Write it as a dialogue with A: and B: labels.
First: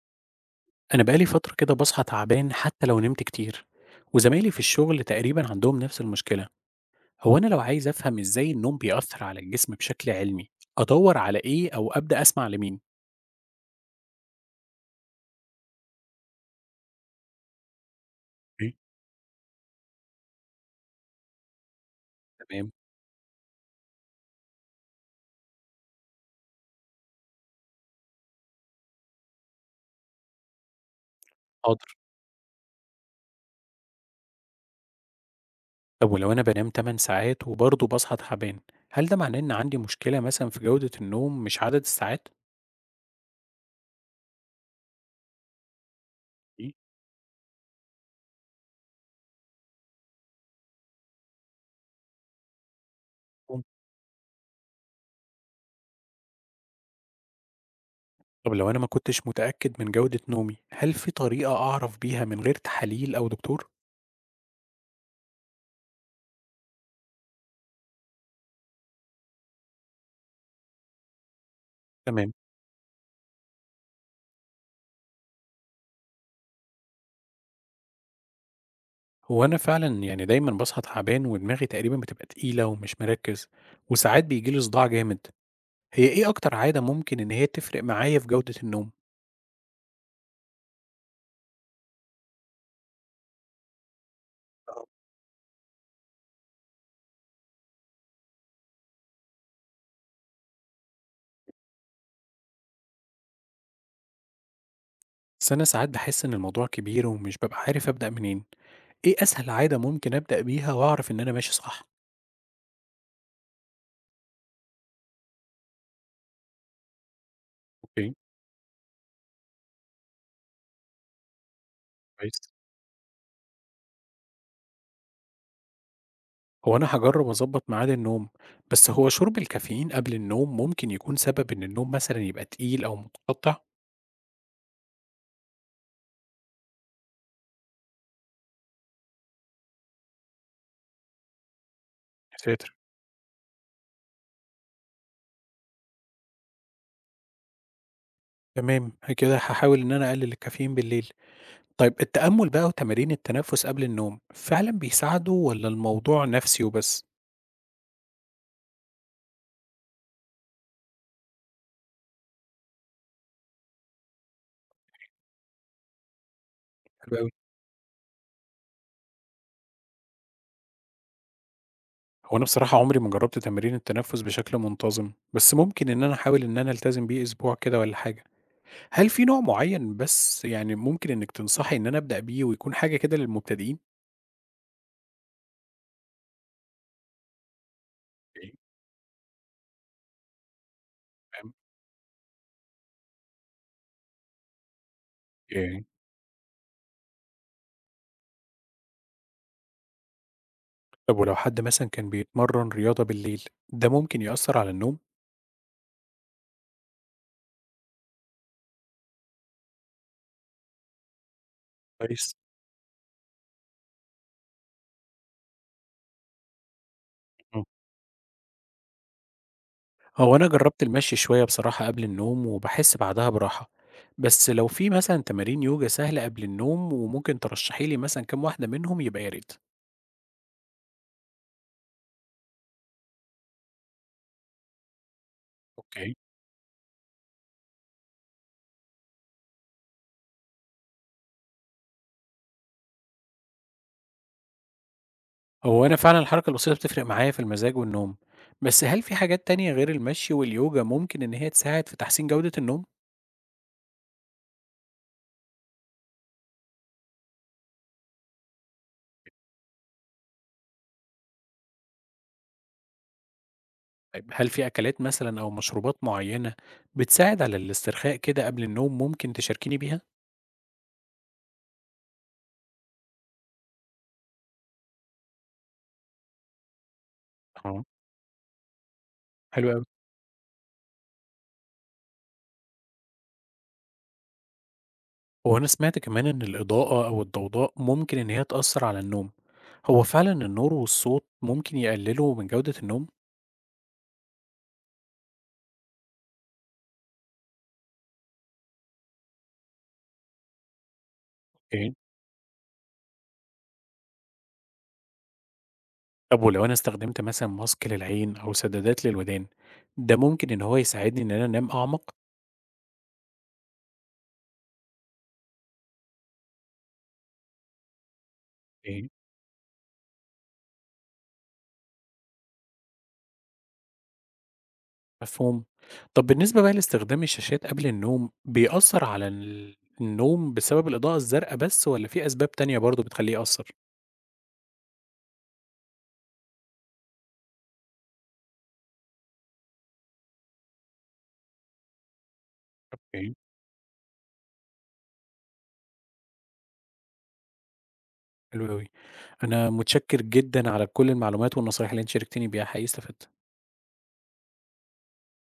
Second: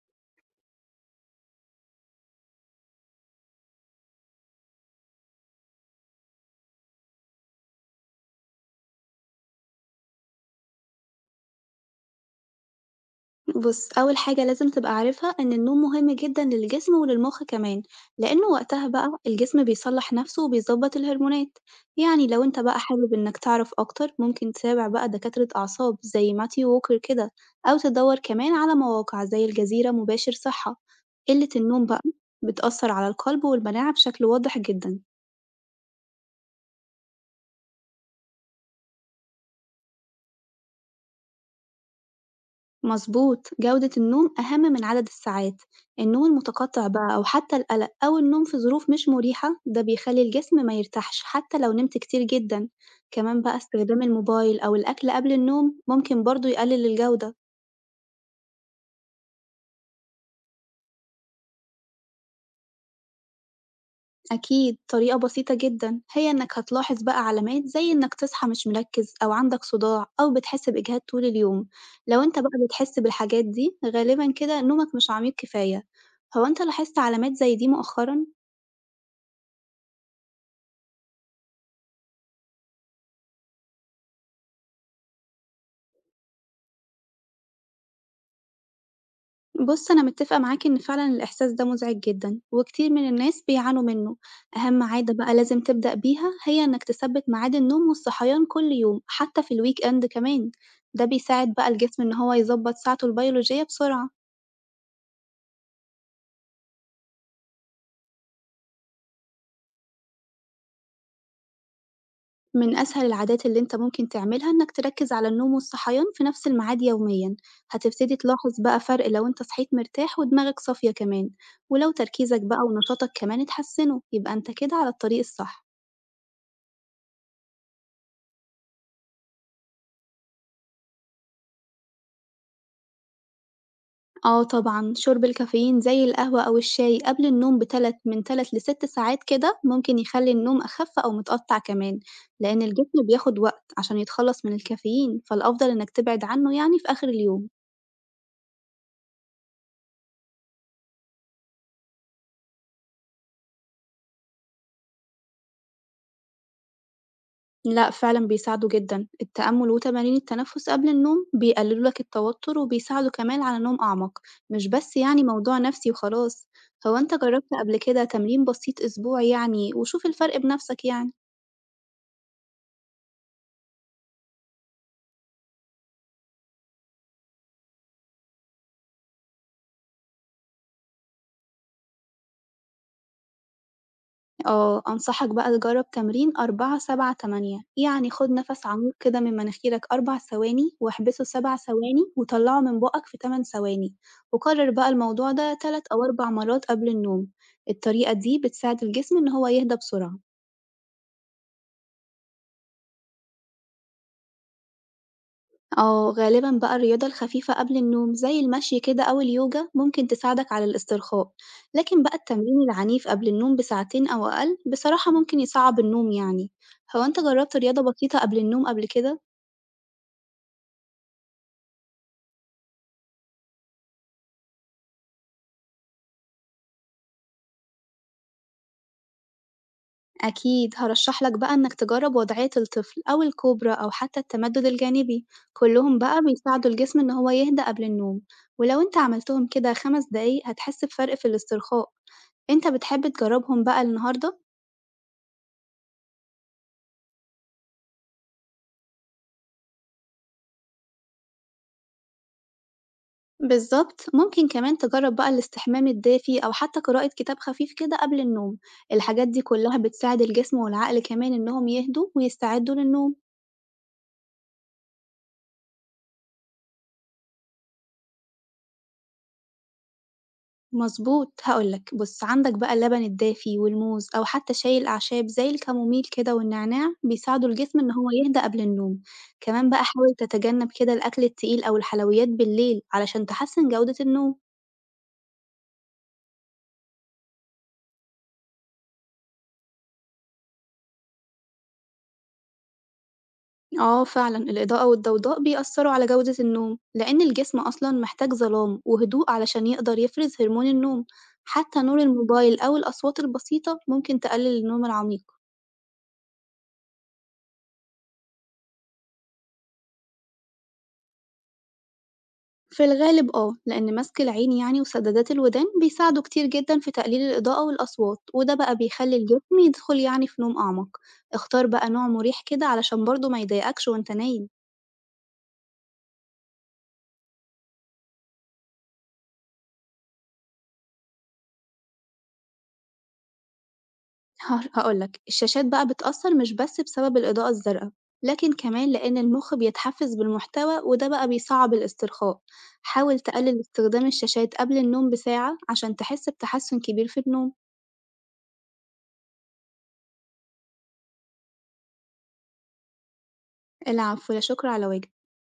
A: أنا بقالي فترة كده باصحى تعبان حتى لو نمت كتير، وزمايلي في الشغل تقريبا عندهم نفس المشكلة. هو أنا لو عايز أفهم إزاي النوم بيأثر على الجسم بشكل علمي أدور على إيه أو أبدأ أسمع لمين؟
B: بُص، أول حاجة لازم تبقى عارفها إن النوم مهم جدًا للجسم وللمخ كمان، لإنه
A: إيه؟
B: وقتها بقى الجسم بيصلّح نَفْسه وبيضبّط الهرمونات. يعني لو أنت
A: تمام.
B: بقى حابب إنك تعرف أكتر ممكن تتابع بقى دكاترة أعصاب زي ماثيو ووكر كده، أو تدوّر كمان على مواقع زي الجزيرة، مباشر صحة. قِلة النوم
A: حاضر.
B: بقى بتأثّر على القلب والمناعة بشكل واضح جدًا.
A: طب ولو أنا بنام 8 ساعات وبرضه بصحى تعبان، هل ده معناه إن عندي مشكلة مثلا في جودة النوم مش عدد الساعات؟
B: مظبوط، جودة النوم أهم من عدد الساعات. النوم
A: إيه؟
B: المتقطع بقى أو حتى القلق أو النوم في ظروف مش مريحة ده بيخلي الجسم ما يرتاحش حتى لو نمت كتير جدًا. كمان بقى
A: مم.
B: استخدام الموبايل أو الأكل قبل النوم ممكن برضه يقلل الجودة.
A: طب لو أنا ما كنتش متأكد من جودة نومي، هل في طريقة أعرف بيها من غير تحاليل أو دكتور؟
B: أكيد طريقة بسيطة جدًا هي إنك هتلاحظ بقى علامات زي إنك تصحى مش مركز أو عندك صداع أو بتحس بإجهاد طول اليوم. لو
A: تمام.
B: أنت بقى بتحس بالحاجات دي غالبًا كده نومك مش عميق كفاية. هو أنت لاحظت علامات زي دي مؤخرًا؟
A: هو أنا فعلًا دايمًا باصحى تعبان ودماغي تقريبًا بتبقى تقيلة ومش مركّز، وساعات بييجي لي صداع جامد. هي إيه أكتر عادة ممكن إن هي تفرق معايا في جودة النوم؟
B: بص، أنا متفقة معاك إن فعلًا الإحساس ده مزعج جدًا، وكتير من الناس بيعانوا منه. أهم عادة بقى لازم تبدأ بيها هي إنك تثبت ميعاد النوم والصحيان كل يوم حتى في الweekend كمان. ده بيساعد بقى الجسم إن هو يضبط ساعته البيولوجية بسرعة.
A: بس أنا ساعات باحس إن الموضوع كبير ومش بابقى عارف أبدأ منين. إيه أسهل عادة ممكن أبدأ بيها وأعرف إن أنا ماشي صح؟
B: من أسهل العادات اللي أنت ممكن تعملها إنك تركز على النوم والصحيان في نفس الميعاد يوميًا.
A: أوكي.
B: هتبتدي تلاحظ بقى فرق لو أنت صحيت مرتاح ودماغك صافية كمان. ولو
A: كويس.
B: تركيزك بقى ونشاطك كمان اتحسنوا يبقى أنت كده على الطريق الصح.
A: هو أنا هاجرّب أضبّط ميعاد النوم، بس هو شُرب الكافيين قبل النوم ممكن يكون سبب إن النوم مثلًا يبقى تقيل أو متقطّع؟
B: آه طبعًا، شُرب الكافيين زي القهوة أو الشاي قبل النوم بتلت من 3 ل6 ساعات كده ممكن يخلّي النوم أخف أو متقطع كمان،
A: يا
B: لإن
A: ساتر!
B: الجسم بياخد وقت عشان يتخلّص من الكافيين، فالأفضل إنك تبعد عنه يعني في آخر اليوم.
A: تمام، كده هاحاول إن أنا أقلل الكافيين بالليل. طيب التأمُّل بقى وتمارين التنفس قبل النوم، فعلًا بيساعدوا والّا الموضوع نَفْسي وبس؟
B: لأ فعلًا بيساعدوا جدًا، التأمل وتمارين التنفس قبل النوم بيقللوا لك التوتر وبيساعدوا كمان على نوم أعمق، مش بس يعني موضوع نفسي وخلاص. هو أنت
A: حلو أوي.
B: جرّبت قبل كده تمرين بسيط أسبوعي يعني وشوف الفرق بنفسك يعني؟
A: هو أنا بصراحة عمري ما جرّبت تمارين التنفس بشكل منتظم، بس ممكن إن أنا أحاول إن أنا ألتزم بيه أسبوع كده والّا حاجة. هل في نوع معيّن بس ممكن إنِّك تنصحي إن أنا أبدأ بيه ويكون حاجة كده للمبتدئين؟
B: آه، أنصحك بقى تجرّب تمرين 4، 7، 8. يعني خُد
A: أوكي،
B: نَفَس عميق كده من مناخيرك 4 ثواني، واحبسه
A: فاهم.
B: 7 ثواني، وطلّعه من بُقك في 8 ثواني، وكرر بقى الموضوع ده
A: أوكي.
B: 3 أو 4 مرات قبل النوم. الطريقة دي بتساعد الجسم إن هو يهدى بسرعة.
A: طب ولو حد مثلًا كان بيتمرّن رياضة بالليل، ده ممكن يأثّر على النوم؟
B: آه، غالبًا بقى الرياضة الخفيفة قبل النوم زي المشي كده أو اليوجا ممكن تساعدك على الاسترخاء، لكن بقى
A: كويس.
B: التمرين العنيف قبل النوم بساعتين أو أقل بصراحة ممكن يصعّب النوم يعني. هو أنت جرّبت
A: إمم.
B: رياضة بسيطة قبل النوم قبل كده؟
A: هو أنا جرّبت المشي شوية بصراحة قبل النوم وباحس بعدها براحة، بس لو في مثلًا تمارين يوجا سهلة قبل النوم وممكن ترشحي لي مثلًا كام واحدة منهم يبقى يا ريت.
B: أكيد هرشح لك بقى إنك تجرب وضعية الطفل أو الكوبرا أو حتى التمدد الجانبي. كلهم
A: أوكي.
B: بقى بيساعدوا الجسم إن هو يهدأ قبل النوم. ولو أنت عملتهم كده 5 دقايق هتحس بفرق في الاسترخاء. أنت بتحب تجربهم بقى النهاردة؟
A: هو أنا فعلًا الحركة البسيطة بتفرق معايا في المزاج والنوم، بس هل في حاجات تانية غير المشي واليوجا ممكن إن هي تساعد في تحسين جودة النوم؟
B: بالظبط، ممكن كمان تجرب بقى الاستحمام الدافي أو حتى قراءة كتاب خفيف كده قبل النوم. الحاجات دي كلها بتساعد الجسم والعقل كمان إنهم يهدوا ويستعدوا للنوم.
A: طيب هل في أكلات مثلًا أو مشروبات معينة بتساعد على الاسترخاء كده قبل النوم ممكن تشاركيني بيها؟
B: مضبوط، هاقول لك بُص، عندك بقى اللبن الدافي والموز أو حتى شاي الأعشاب زي الكاموميل كده والنعناع بيساعدوا الجسم
A: آه،
B: إن هو يهدأ قبل النوم.
A: حلو
B: كمان بقى
A: أوي.
B: حاول تتجنب كده الأكل التقيل أو الحلويات بالليل علشان تحسن جودة النوم.
A: هو أنا سمعت كمان إن الإضاءة أو الضوضاء ممكن إن هي تأثر على النوم، هو فعلا النور والصوت ممكن يقللوا من جودة النوم؟
B: آه فعلًا الإضاءة والضوضاء بيأثروا على جودة النوم، لأن الجسم أصلًا محتاج ظلام وهدوء علشان يقدر يفرز هرمون النوم. حتى
A: إيه؟
B: نور الموبايل أو الأصوات البسيطة ممكن تقلل النوم العميق.
A: طب ولو أنا استخدمت مثلا ماسك للعين أو سدادات للودان، ده ممكن إن هو يساعدني إن أنا أنام أعمق؟
B: في الغالب آه، لأن مسك العين يعني وسدادات الودان بيساعدوا كتير جدًا في تقليل الإضاءة والأصوات، وده بقى
A: إيه؟
B: بيخلي الجسم يدخل يعني في نوم أعمق. اختار بقى نوع مريح كده علشان برضه ما يضايقكش وأنت نايم.
A: مفهوم. طب بالنسبة بقى لاستخدام الشاشات قبل النوم بيأثر على النوم بسبب الإضاءة الزرقاء بس ولا في أسباب تانية برضه بتخليه يأثر؟
B: هاقو هاقول لك الشاشات بقى بتأثر مش بس بسبب الإضاءة الزرقا، لكن كمان لأن المخ بيتحفز بالمحتوى وده بقى بيصعب الاسترخاء. حاول
A: إيه؟
B: تقلل استخدام الشاشات قبل النوم بساعة عشان تحس بتحسن كبير في النوم.
A: حلو أوي، أنا متشكر جدا على كل المعلومات والنصايح اللي أنت شاركتني بيها، حقيقي استفدت.
B: العفو، لا شكر على واجب.